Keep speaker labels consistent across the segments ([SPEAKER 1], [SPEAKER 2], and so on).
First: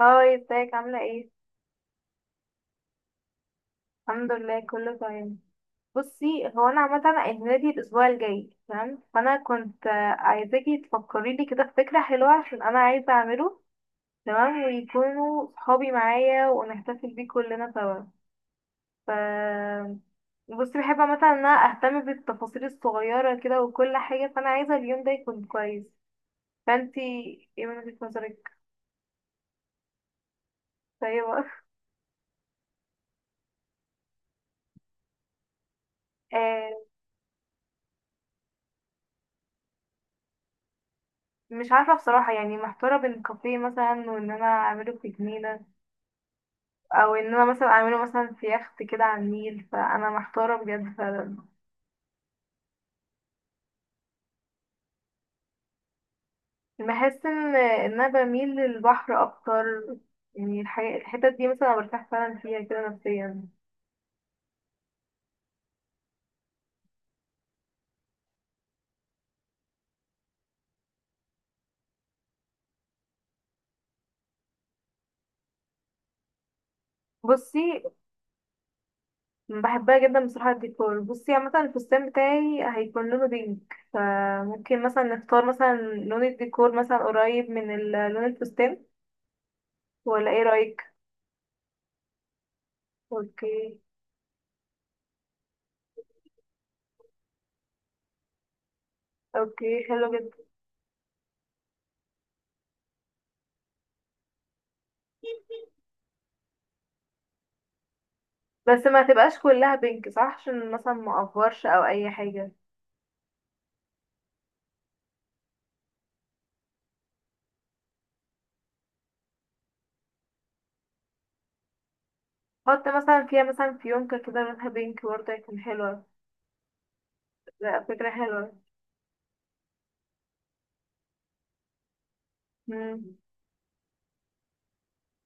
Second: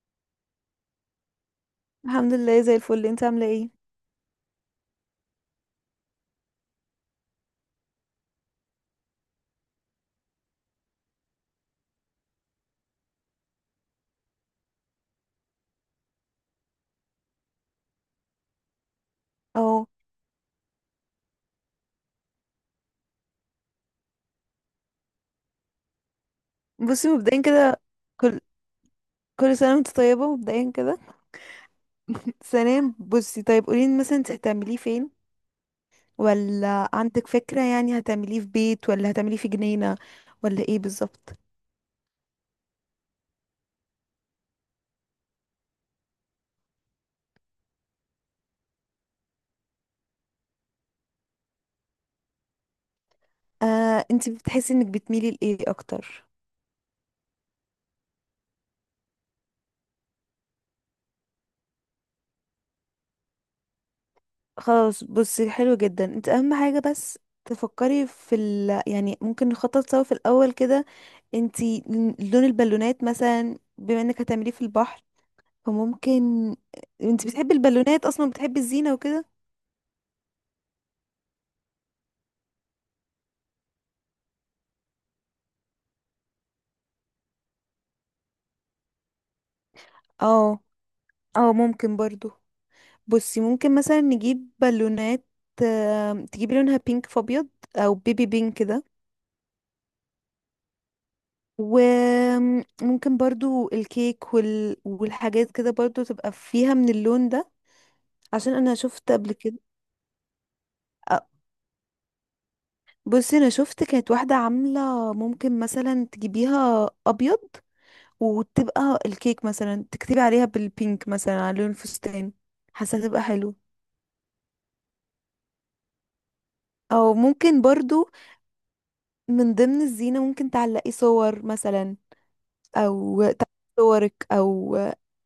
[SPEAKER 1] هاي، ازيك؟ عاملة ايه؟
[SPEAKER 2] الحمد لله زي الفل. انت عامله ايه؟
[SPEAKER 1] الحمد لله كله تمام. بصي، هو انا عامة عيد ميلادي الاسبوع الجاي، تمام؟ فانا كنت عايزاكي تفكري لي كده في فكرة حلوة عشان انا عايزة اعمله تمام، ويكونوا صحابي معايا ونحتفل بيه كلنا سوا. ف
[SPEAKER 2] اهو.
[SPEAKER 1] بصي، بحب عامة ان انا اهتم بالتفاصيل الصغيرة كده وكل حاجة، فانا عايزة اليوم ده يكون كويس. فانتي
[SPEAKER 2] بصي مبدئيا
[SPEAKER 1] ايه من
[SPEAKER 2] كده،
[SPEAKER 1] وجهة
[SPEAKER 2] كل
[SPEAKER 1] نظرك؟
[SPEAKER 2] كل سنه وانت طيبه. مبدئيا كده
[SPEAKER 1] طيب.
[SPEAKER 2] ثانيا بصي، طيب قولي لي مثلا انت هتعمليه فين؟
[SPEAKER 1] آه،
[SPEAKER 2] ولا عندك فكره؟ يعني هتعمليه في بيت ولا هتعمليه في جنينه ولا ايه بالظبط؟
[SPEAKER 1] مش عارفة بصراحة، يعني محتارة بين كافيه مثلا وان انا اعمله في جنينة، او ان انا مثلا اعمله مثلا في يخت كده على النيل، فانا محتاره بجد فعلا.
[SPEAKER 2] آه، انت بتحسي انك بتميلي لايه اكتر؟
[SPEAKER 1] بحس ان انا بميل للبحر اكتر، يعني الحتت دي مثلا أنا برتاح فعلا فيها كده نفسيا.
[SPEAKER 2] خلاص بصي، حلو جدا. انت اهم حاجه بس تفكري في ال يعني، ممكن نخطط سوا في الاول كده. انتي لون البالونات مثلا، بما انك هتعمليه في البحر فممكن، انت بتحبي
[SPEAKER 1] بصي،
[SPEAKER 2] البالونات اصلا؟ بتحبي الزينة وكده؟
[SPEAKER 1] بحبها جدا بصراحه الديكور. بصي عامه الفستان بتاعي هيكون لونه بينك، فممكن مثلا نختار مثلا لون الديكور مثلا قريب من لون الفستان، ولا ايه
[SPEAKER 2] اه،
[SPEAKER 1] رايك؟
[SPEAKER 2] اه ممكن برضو. بصي ممكن
[SPEAKER 1] اوكي.
[SPEAKER 2] مثلا نجيب بالونات، تجيبي لونها بينك في ابيض او بيبي بينك كده.
[SPEAKER 1] اوكي حلو جدا.
[SPEAKER 2] وممكن برضو الكيك وال... والحاجات كده برضو تبقى فيها من اللون ده. عشان انا
[SPEAKER 1] بس ما
[SPEAKER 2] شفت قبل
[SPEAKER 1] تبقاش
[SPEAKER 2] كده،
[SPEAKER 1] كلها بينك صح، عشان مثلا
[SPEAKER 2] آه،
[SPEAKER 1] ما اقفرش او اي حاجه.
[SPEAKER 2] بصي انا شفت كانت واحدة عاملة، ممكن مثلا تجيبيها ابيض وتبقى الكيك مثلا تكتبي عليها بالبينك مثلا على لون الفستان.
[SPEAKER 1] حط
[SPEAKER 2] حاسة تبقى
[SPEAKER 1] مثلا فيها
[SPEAKER 2] حلو.
[SPEAKER 1] مثلا فيونكة كده لونها بينك برضه، هيكون حلوة.
[SPEAKER 2] او ممكن
[SPEAKER 1] لا فكرة
[SPEAKER 2] برضو
[SPEAKER 1] حلوة.
[SPEAKER 2] من ضمن الزينة ممكن تعلقي صور مثلا،
[SPEAKER 1] مم.
[SPEAKER 2] او تعلقي صورك، او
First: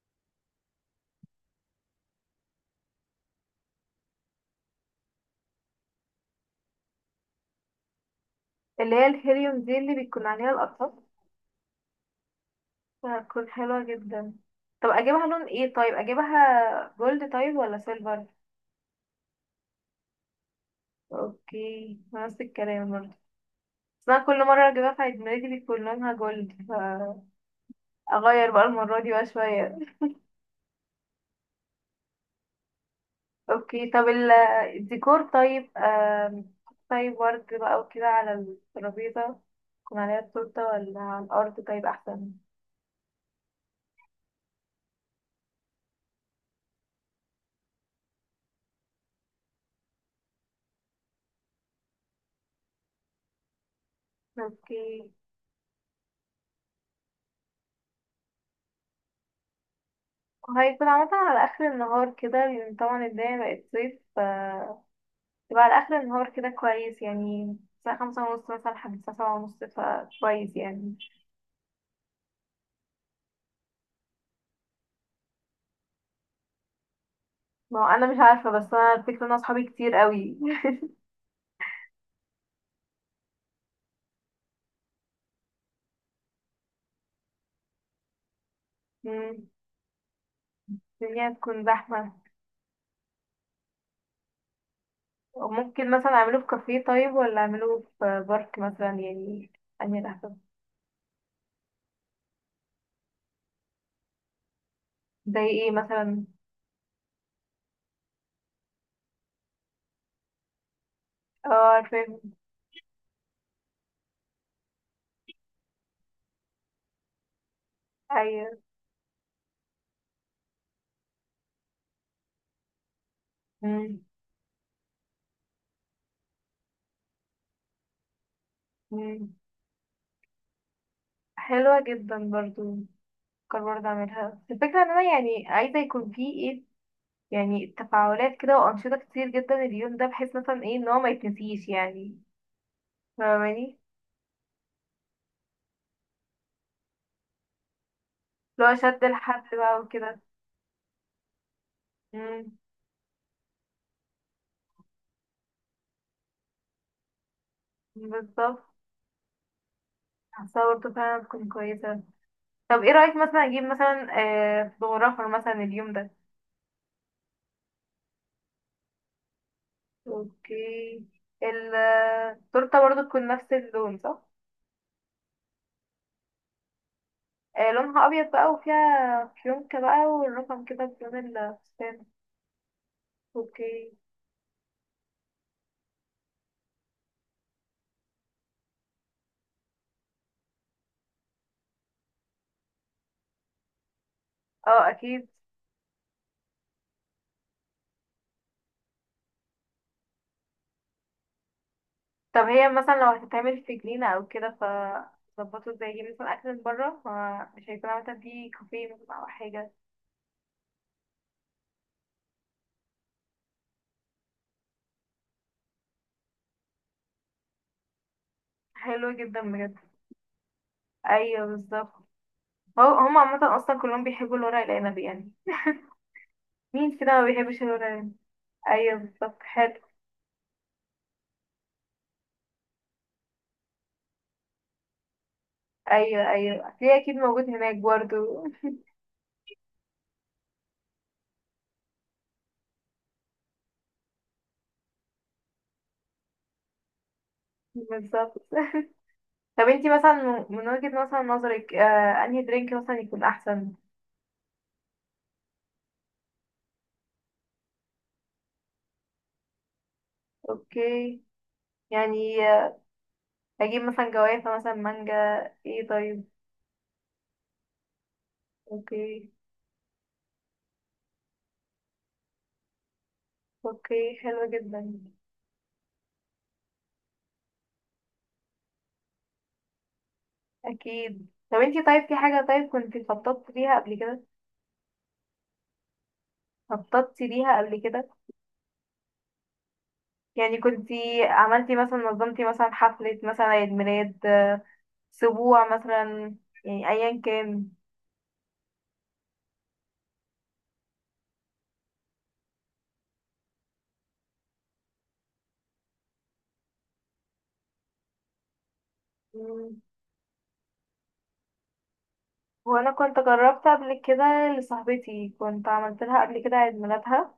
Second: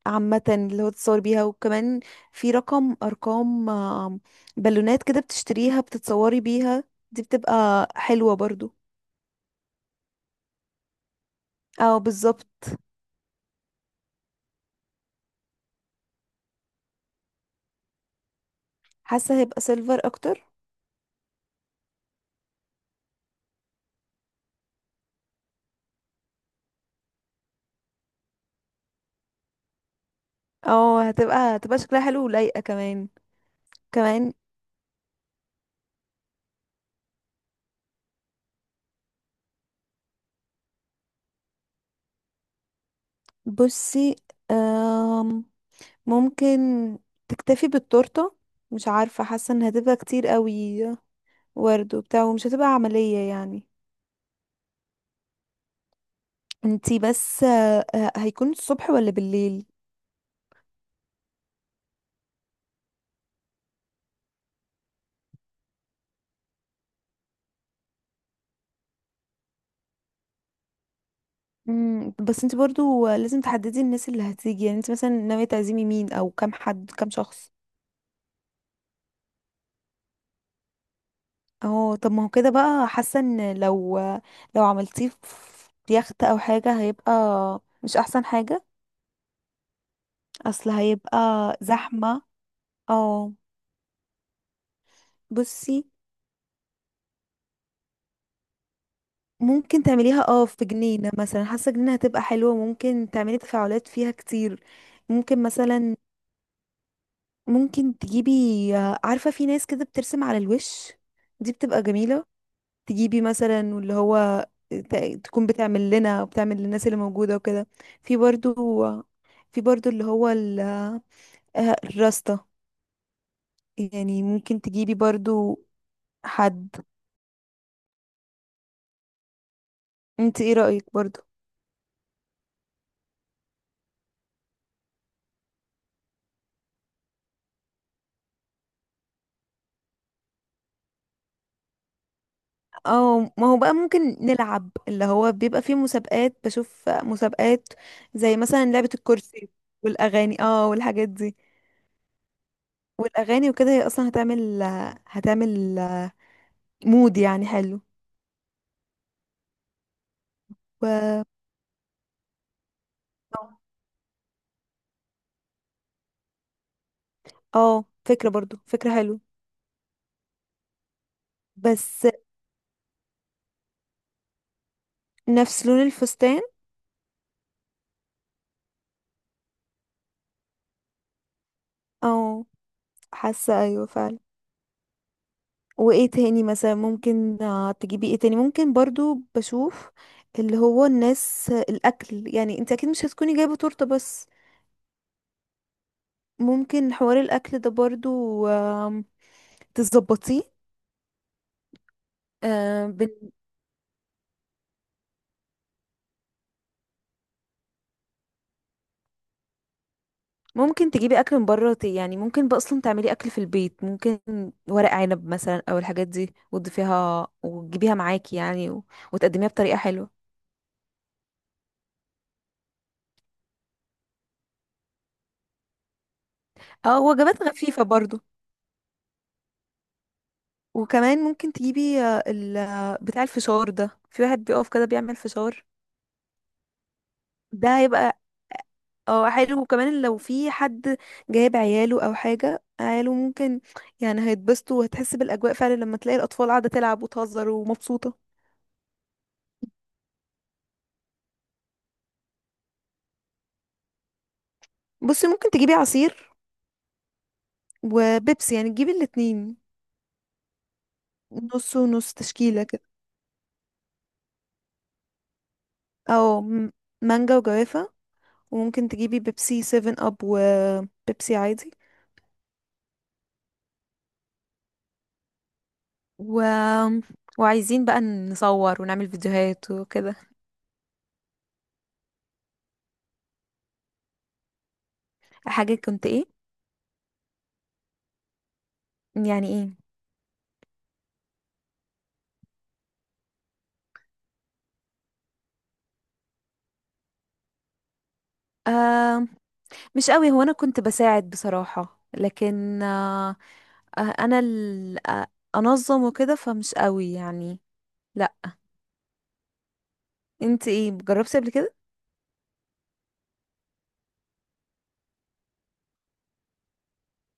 [SPEAKER 2] عامة اللي هو تتصور بيها. وكمان في رقم، ارقام، بالونات كده بتشتريها بتتصوري بيها، دي بتبقى حلوة برضو.
[SPEAKER 1] اللي هي الهيليوم دي اللي بيكون عليها الأطراف،
[SPEAKER 2] او بالظبط.
[SPEAKER 1] هتكون حلوة جدا. طب أجيبها لون ايه؟ طيب أجيبها جولد طيب ولا سيلفر؟
[SPEAKER 2] حاسة هيبقى سيلفر اكتر.
[SPEAKER 1] اوكي نفس الكلام برضه، بس أنا كل مرة أجيبها في عيد ميلادي بيكون لونها جولد، فأغير بقى المرة دي بقى شوية.
[SPEAKER 2] او هتبقى شكلها حلو ولايقة كمان.
[SPEAKER 1] اوكي طب
[SPEAKER 2] كمان
[SPEAKER 1] الديكور طيب. طيب ورد بقى وكده على الترابيزة، يكون عليها التورتة ولا على الأرض طيب أحسن؟
[SPEAKER 2] بصي، آم، ممكن تكتفي بالتورتة. مش عارفة، حاسة ان هتبقى كتير قوي ورد وبتاع، ومش هتبقى عملية يعني.
[SPEAKER 1] اوكي.
[SPEAKER 2] انتي بس هيكون الصبح ولا بالليل؟
[SPEAKER 1] وهيكون عامة على آخر النهار كده، لأن طبعا الدنيا بقت صيف، ف يبقى على آخر النهار كده كويس، يعني الساعة 5:30 مثلا لحد الساعة 7:30، فكويس يعني.
[SPEAKER 2] مم، بس انتي برضو آه، لازم تحددي الناس اللي هتيجي. يعني انتي مثلا ناوية تعزمي مين؟ او كام حد؟ كام شخص؟
[SPEAKER 1] ما هو أنا مش عارفة، بس أنا الفكرة إن أنا أصحابي كتير قوي.
[SPEAKER 2] اهو. طب ما هو كده بقى، حاسة ان لو، لو عملتيه في يخت او حاجة هيبقى مش احسن حاجة.
[SPEAKER 1] مم،
[SPEAKER 2] اصل
[SPEAKER 1] الدنيا
[SPEAKER 2] هيبقى
[SPEAKER 1] هتكون زحمة.
[SPEAKER 2] زحمة. اه، بصي
[SPEAKER 1] ممكن مثلا أعمله في كافيه طيب، ولا أعمله في بارك مثلا يعني؟
[SPEAKER 2] ممكن
[SPEAKER 1] أنهي
[SPEAKER 2] تعمليها
[SPEAKER 1] الأحسن؟
[SPEAKER 2] اه في جنينة مثلا. حاسة جنينة هتبقى حلوة، ممكن تعملي تفاعلات فيها كتير. ممكن
[SPEAKER 1] زي إيه
[SPEAKER 2] مثلا،
[SPEAKER 1] مثلا؟
[SPEAKER 2] ممكن تجيبي، عارفة في ناس كده بترسم على الوش؟
[SPEAKER 1] اه
[SPEAKER 2] دي بتبقى
[SPEAKER 1] عارفة.
[SPEAKER 2] جميلة. تجيبي مثلا واللي هو تكون بتعمل لنا وبتعمل للناس اللي موجودة وكده. في برضو،
[SPEAKER 1] أيوة.
[SPEAKER 2] في برضو اللي هو الراستا،
[SPEAKER 1] مم.
[SPEAKER 2] يعني ممكن تجيبي برضو حد.
[SPEAKER 1] مم.
[SPEAKER 2] انت ايه رأيك برضو؟
[SPEAKER 1] حلوة جدا برضو. بفكر برضه اعملها. الفكرة ان انا يعني عايزة يكون في ايه، يعني تفاعلات كده وانشطة كتير جدا اليوم ده، بحيث مثلا ايه ان هو ما يتنسيش يعني.
[SPEAKER 2] او ما هو بقى
[SPEAKER 1] فاهماني؟
[SPEAKER 2] ممكن نلعب، اللي هو بيبقى فيه مسابقات، بشوف مسابقات زي مثلا
[SPEAKER 1] لو
[SPEAKER 2] لعبة
[SPEAKER 1] شد
[SPEAKER 2] الكرسي
[SPEAKER 1] الحبل بقى وكده.
[SPEAKER 2] والأغاني، اه والحاجات دي.
[SPEAKER 1] امم.
[SPEAKER 2] والاغاني وكده هي اصلا هتعمل مود يعني حلو.
[SPEAKER 1] بالظبط. حاسة برضه
[SPEAKER 2] و
[SPEAKER 1] فعلا تكون كويسة. طب ايه رأيك مثلا اجيب مثلا آه فوتوغرافر مثلا اليوم ده؟
[SPEAKER 2] اه فكرة برضو، فكرة حلو.
[SPEAKER 1] اوكي.
[SPEAKER 2] بس
[SPEAKER 1] التورتة برضه تكون نفس اللون صح؟
[SPEAKER 2] نفس لون الفستان.
[SPEAKER 1] آه لونها ابيض بقى، وفيها فيونكة بقى، والرقم كده بلون الفستان.
[SPEAKER 2] اه حاسة ايوه
[SPEAKER 1] اوكي.
[SPEAKER 2] فعلا. وايه تاني مثلا ممكن، آه، تجيبي ايه تاني؟ ممكن برضو بشوف، اللي هو الناس الاكل يعني، انت اكيد مش هتكوني جايبة تورتة بس.
[SPEAKER 1] اه اكيد.
[SPEAKER 2] ممكن حوار الاكل ده برضو تظبطيه.
[SPEAKER 1] طب هي مثلا لو هتتعمل في جنينة او كده، ف ظبطوا ازاي يجيب مثلا اكل من بره، فمش هيكون مثلا في كافيه مثلا او حاجة.
[SPEAKER 2] ممكن تجيبي اكل من بره، يعني ممكن بقى اصلا تعملي اكل في البيت، ممكن ورق عنب مثلا او الحاجات دي، وتضيفيها وتجيبيها معاكي يعني و...
[SPEAKER 1] حلوة جدا
[SPEAKER 2] وتقدميها
[SPEAKER 1] بجد.
[SPEAKER 2] بطريقه حلوه.
[SPEAKER 1] ايوه بالظبط. هو هم عامة اصلا كلهم بيحبوا الورق العنب يعني، مين
[SPEAKER 2] اه
[SPEAKER 1] كده ما
[SPEAKER 2] وجبات
[SPEAKER 1] بيحبش
[SPEAKER 2] خفيفه
[SPEAKER 1] الورق العنب؟
[SPEAKER 2] برضو.
[SPEAKER 1] ايوه بالظبط، حلو.
[SPEAKER 2] وكمان ممكن تجيبي آه، ال... آه، بتاع الفشار ده، في واحد بيقف كده بيعمل فشار.
[SPEAKER 1] ايوه ايوه هتلاقيه اكيد موجود هناك
[SPEAKER 2] ده هيبقى
[SPEAKER 1] برضو.
[SPEAKER 2] اه حلو. وكمان لو في حد جايب عياله او حاجه، عياله ممكن يعني هيتبسطوا، وهتحس بالاجواء فعلا لما تلاقي الاطفال قاعده تلعب وتهزر ومبسوطه.
[SPEAKER 1] بالظبط. طب انتي مثلا من وجهة مثلا نظرك آه انهي درينك مثلا يكون احسن؟
[SPEAKER 2] بصي ممكن تجيبي عصير وبيبسي، يعني تجيبي الاتنين
[SPEAKER 1] اوكي.
[SPEAKER 2] نص ونص،
[SPEAKER 1] يعني
[SPEAKER 2] تشكيلة كده.
[SPEAKER 1] اجيب مثلا جوافة مثلا مانجا، ايه طيب؟
[SPEAKER 2] او مانجا وجوافة. وممكن تجيبي
[SPEAKER 1] اوكي.
[SPEAKER 2] بيبسي 7 اب وبيبسي عادي.
[SPEAKER 1] اوكي حلو جدا.
[SPEAKER 2] و... وعايزين بقى نصور ونعمل فيديوهات وكده.
[SPEAKER 1] اكيد. طب انتي طيب في حاجة طيب كنتي خططتي ليها قبل كده؟
[SPEAKER 2] حاجة كنت ايه؟
[SPEAKER 1] خططتي ليها قبل كده؟
[SPEAKER 2] يعني ايه؟
[SPEAKER 1] يعني كنتي عملتي مثلا، نظمتي مثلا حفلة مثلا عيد ميلاد، اسبوع مثلا، يعني ايا كان.
[SPEAKER 2] آه مش قوي. هو انا كنت بساعد بصراحة، لكن آه، آه، انا ال... آه، انظم وكده، فمش قوي يعني. لا.
[SPEAKER 1] مم.
[SPEAKER 2] انت ايه جربتي قبل كده؟
[SPEAKER 1] وانا كنت جربت قبل كده، لصاحبتي كنت عملت لها قبل كده عيد ميلادها.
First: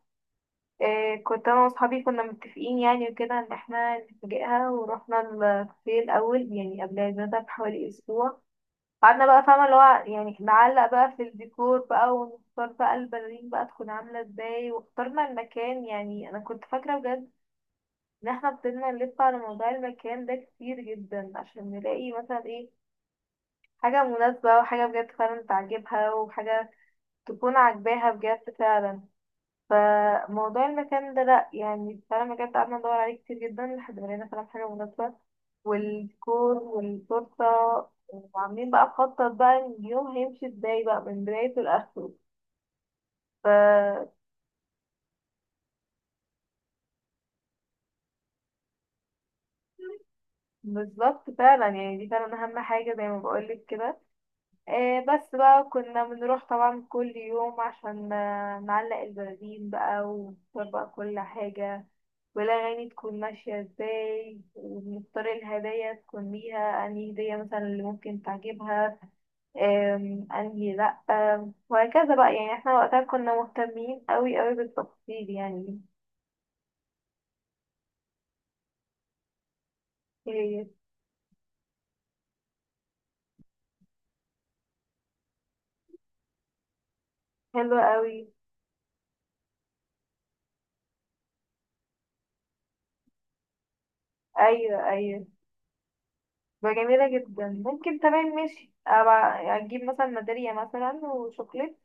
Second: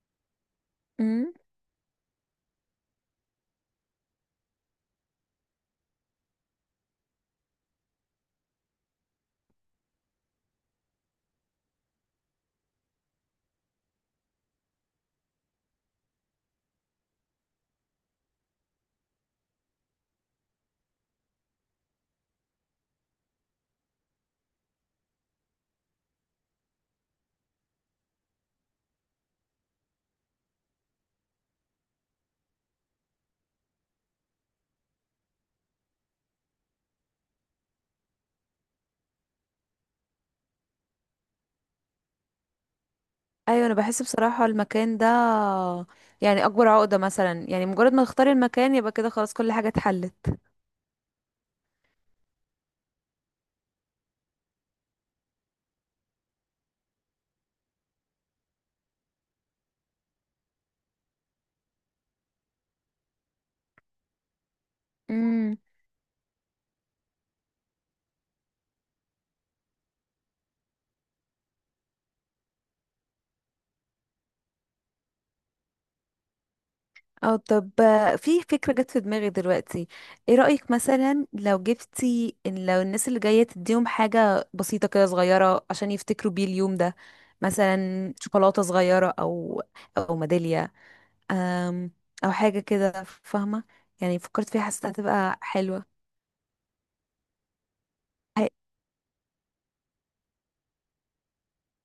[SPEAKER 1] كنت انا واصحابي كنا متفقين يعني وكده ان احنا نفاجئها، ورحنا الكافيه الاول يعني قبل عيد ميلادها بحوالي اسبوع. قعدنا بقى فاهمة اللي هو يعني نعلق بقى في الديكور بقى، ونختار بقى البلالين بقى تكون عاملة ازاي، واخترنا المكان. يعني انا كنت فاكرة بجد ان احنا فضلنا نلف على موضوع المكان ده كتير جدا عشان نلاقي مثلا ايه حاجة مناسبة وحاجة بجد فعلا تعجبها، وحاجة تكون عاجباها بجد فعلا. فموضوع المكان ده لأ يعني، فعلا بجد قعدنا ندور عليه كتير جدا لحد ما لقينا فعلا حاجة مناسبة. والديكور والتورتة، وعاملين بقى مخطط بقى اليوم هيمشي ازاي بقى من بدايته لآخره.
[SPEAKER 2] ايوه. انا بحس
[SPEAKER 1] ف
[SPEAKER 2] بصراحه المكان ده يعني اكبر عقده مثلا. يعني مجرد ما تختاري المكان يبقى كده خلاص، كل حاجه اتحلت.
[SPEAKER 1] بالظبط فعلا، يعني دي فعلا أهم حاجة زي ما بقولك كده. آه بس بقى كنا بنروح طبعا كل يوم عشان نعلق البرازيل بقى ونختار بقى كل حاجة، والأغاني تكون ماشية ازاي، ونختار
[SPEAKER 2] امم.
[SPEAKER 1] الهدايا تكون ليها أنهي هدية مثلا اللي ممكن تعجبها. أنهي لأ. وهكذا بقى، يعني احنا وقتها كنا مهتمين أوي أوي بالتفاصيل يعني.
[SPEAKER 2] او طب آه، في فكره جت في دماغي دلوقتي. ايه
[SPEAKER 1] إيه؟
[SPEAKER 2] رايك مثلا لو جبتي، إن لو الناس اللي جايه تديهم حاجه بسيطه كده صغيره عشان يفتكروا بيه اليوم ده؟
[SPEAKER 1] حلوة
[SPEAKER 2] مثلا
[SPEAKER 1] أوي.
[SPEAKER 2] شوكولاته صغيره، او او ميداليه، أم، او حاجه كده، فاهمه؟ يعني فكرت فيها
[SPEAKER 1] أيوة
[SPEAKER 2] حسيتها
[SPEAKER 1] أيوة.
[SPEAKER 2] هتبقى حلوه.
[SPEAKER 1] بقى جميلة جدا، ممكن تمام
[SPEAKER 2] هي-
[SPEAKER 1] ماشي أبقى أجيب مثلا ميدالية مثلا وشوكليت.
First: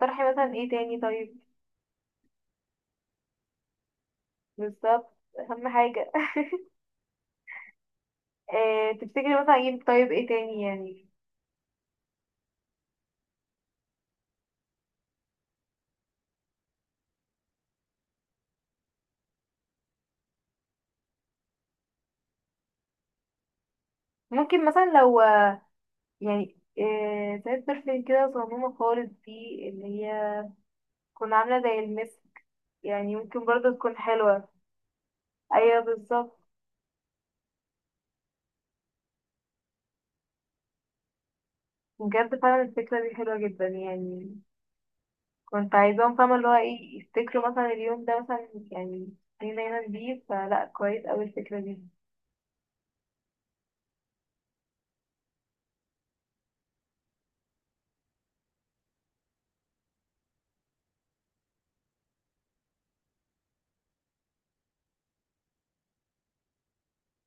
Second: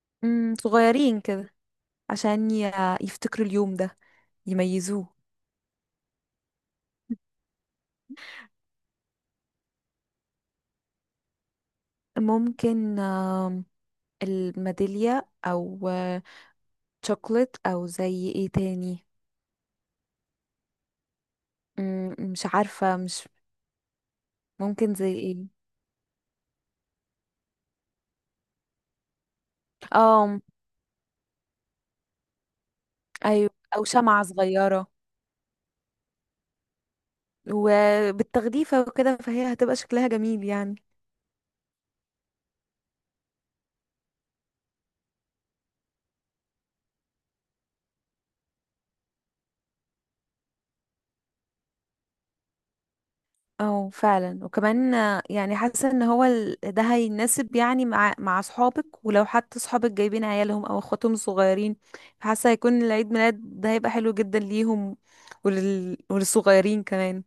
[SPEAKER 1] طرحي مثلا
[SPEAKER 2] أم،
[SPEAKER 1] ايه تاني
[SPEAKER 2] صغيرين
[SPEAKER 1] طيب؟
[SPEAKER 2] كده عشان يفتكروا اليوم ده،
[SPEAKER 1] بالظبط
[SPEAKER 2] يميزوه.
[SPEAKER 1] أهم حاجة. إيه تفتكري مثلا أجيب طيب، ايه تاني يعني؟
[SPEAKER 2] ممكن الميدالية أو آه، شوكولات، أو زي ايه تاني؟ مم، مش عارفة، مش
[SPEAKER 1] ممكن
[SPEAKER 2] ممكن
[SPEAKER 1] مثلا
[SPEAKER 2] زي
[SPEAKER 1] لو،
[SPEAKER 2] ايه؟
[SPEAKER 1] يعني ساعات برفان كده صغنونة خالص دي، اللي
[SPEAKER 2] اه
[SPEAKER 1] هي تكون عاملة زي المس، يعني ممكن
[SPEAKER 2] أيوة.
[SPEAKER 1] برضه
[SPEAKER 2] أو
[SPEAKER 1] تكون
[SPEAKER 2] شمعة
[SPEAKER 1] حلوة.
[SPEAKER 2] صغيرة
[SPEAKER 1] أيوة بالظبط.
[SPEAKER 2] وبالتغليفة وكده، فهي هتبقى شكلها جميل يعني.
[SPEAKER 1] بجد فعلا الفكرة دي حلوة جدا يعني، كنت عايزاهم فاهمة اللي هو ايه يفتكروا مثلا اليوم ده مثلا يعني، دي دايما بيه فلا كويس أوي الفكرة دي.
[SPEAKER 2] اه فعلا. وكمان آه، يعني حاسه ان هو ده هيناسب يعني مع اصحابك. ولو حتى اصحابك جايبين عيالهم او اخواتهم الصغيرين، حاسه هيكون العيد ميلاد ده هيبقى حلو جدا ليهم، ولل... وللصغيرين كمان.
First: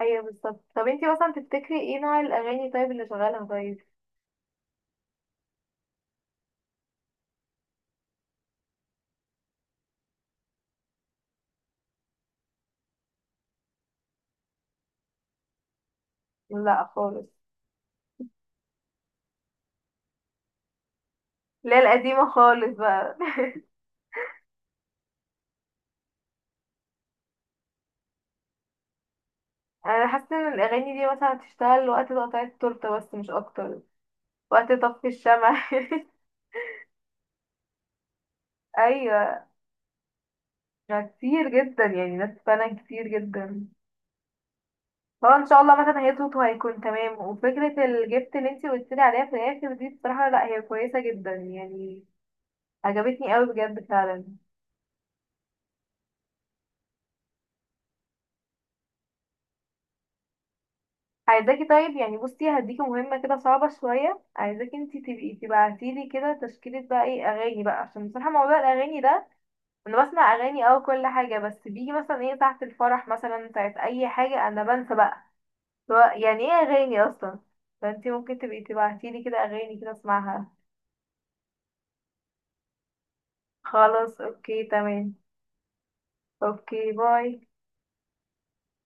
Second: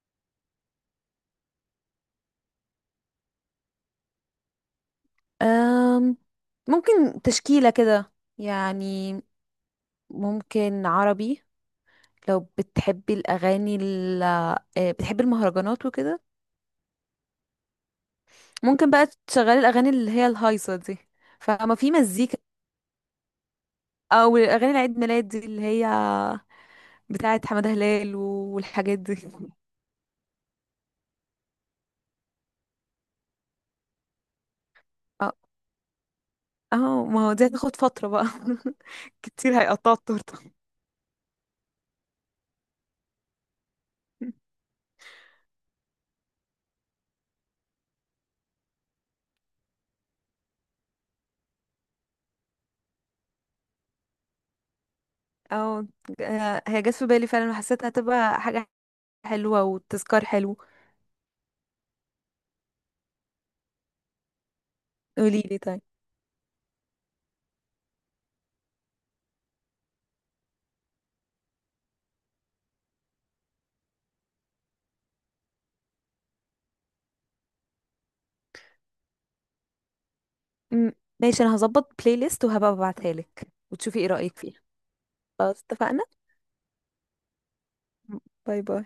[SPEAKER 1] أيوة بالظبط. طب انتي مثلا تفتكري ايه نوع الأغاني طيب اللي شغالها طيب؟
[SPEAKER 2] أم... ممكن تشكيله كده يعني. ممكن عربي. لو بتحبي الاغاني ال... آه، بتحبي المهرجانات وكده،
[SPEAKER 1] لا خالص.
[SPEAKER 2] ممكن بقى تشغلي الاغاني اللي هي الهايصه دي، فما
[SPEAKER 1] لا
[SPEAKER 2] في
[SPEAKER 1] القديمة
[SPEAKER 2] مزيكا.
[SPEAKER 1] خالص بقى.
[SPEAKER 2] او اغاني العيد ميلاد دي اللي هي بتاعه حمادة هلال والحاجات دي.
[SPEAKER 1] انا حاسة ان الأغاني دي مثلا هتشتغل وقت تقطيع التورتة بس مش أكتر، وقت طفي
[SPEAKER 2] اه.
[SPEAKER 1] الشمع.
[SPEAKER 2] اه ما هو دي هتاخد فترة بقى.
[SPEAKER 1] ايوه.
[SPEAKER 2] كتير هيقطعوا التورتة.
[SPEAKER 1] ما كتير جدا يعني، ناس فعلا كتير جدا. هو ان شاء الله مثلا هيظبط وهيكون تمام. وفكره الجبت اللي انتي قلت لي عليها في الاخر دي بصراحه لا هي كويسه جدا يعني، عجبتني قوي بجد فعلا.
[SPEAKER 2] اه آه، هي جت في بالي فعلا وحسيتها هتبقى حاجة حلوة وتذكار حلو.
[SPEAKER 1] عايزاكي طيب يعني، بصي هديكي مهمه كده صعبه شويه، عايزاكي انتي تبقي
[SPEAKER 2] قولي لي طيب.
[SPEAKER 1] تبعتيلي كده تشكيله بقى ايه اغاني بقى، عشان بصراحه موضوع الاغاني ده انا بسمع اغاني او كل حاجه، بس بيجي مثلا ايه ساعه الفرح مثلا، ساعه اي حاجه انا بنسى بقى هو يعني ايه اغاني اصلا. فانتي ممكن تبقي تبعتيلي كده اغاني كده اسمعها.
[SPEAKER 2] م- ماشي، انا هظبط بلاي ليست وهبقى ببعتها لك وتشوفي ايه
[SPEAKER 1] خلاص
[SPEAKER 2] رأيك فيها.
[SPEAKER 1] اوكي تمام.
[SPEAKER 2] خلاص اتفقنا.
[SPEAKER 1] اوكي باي.
[SPEAKER 2] باي باي.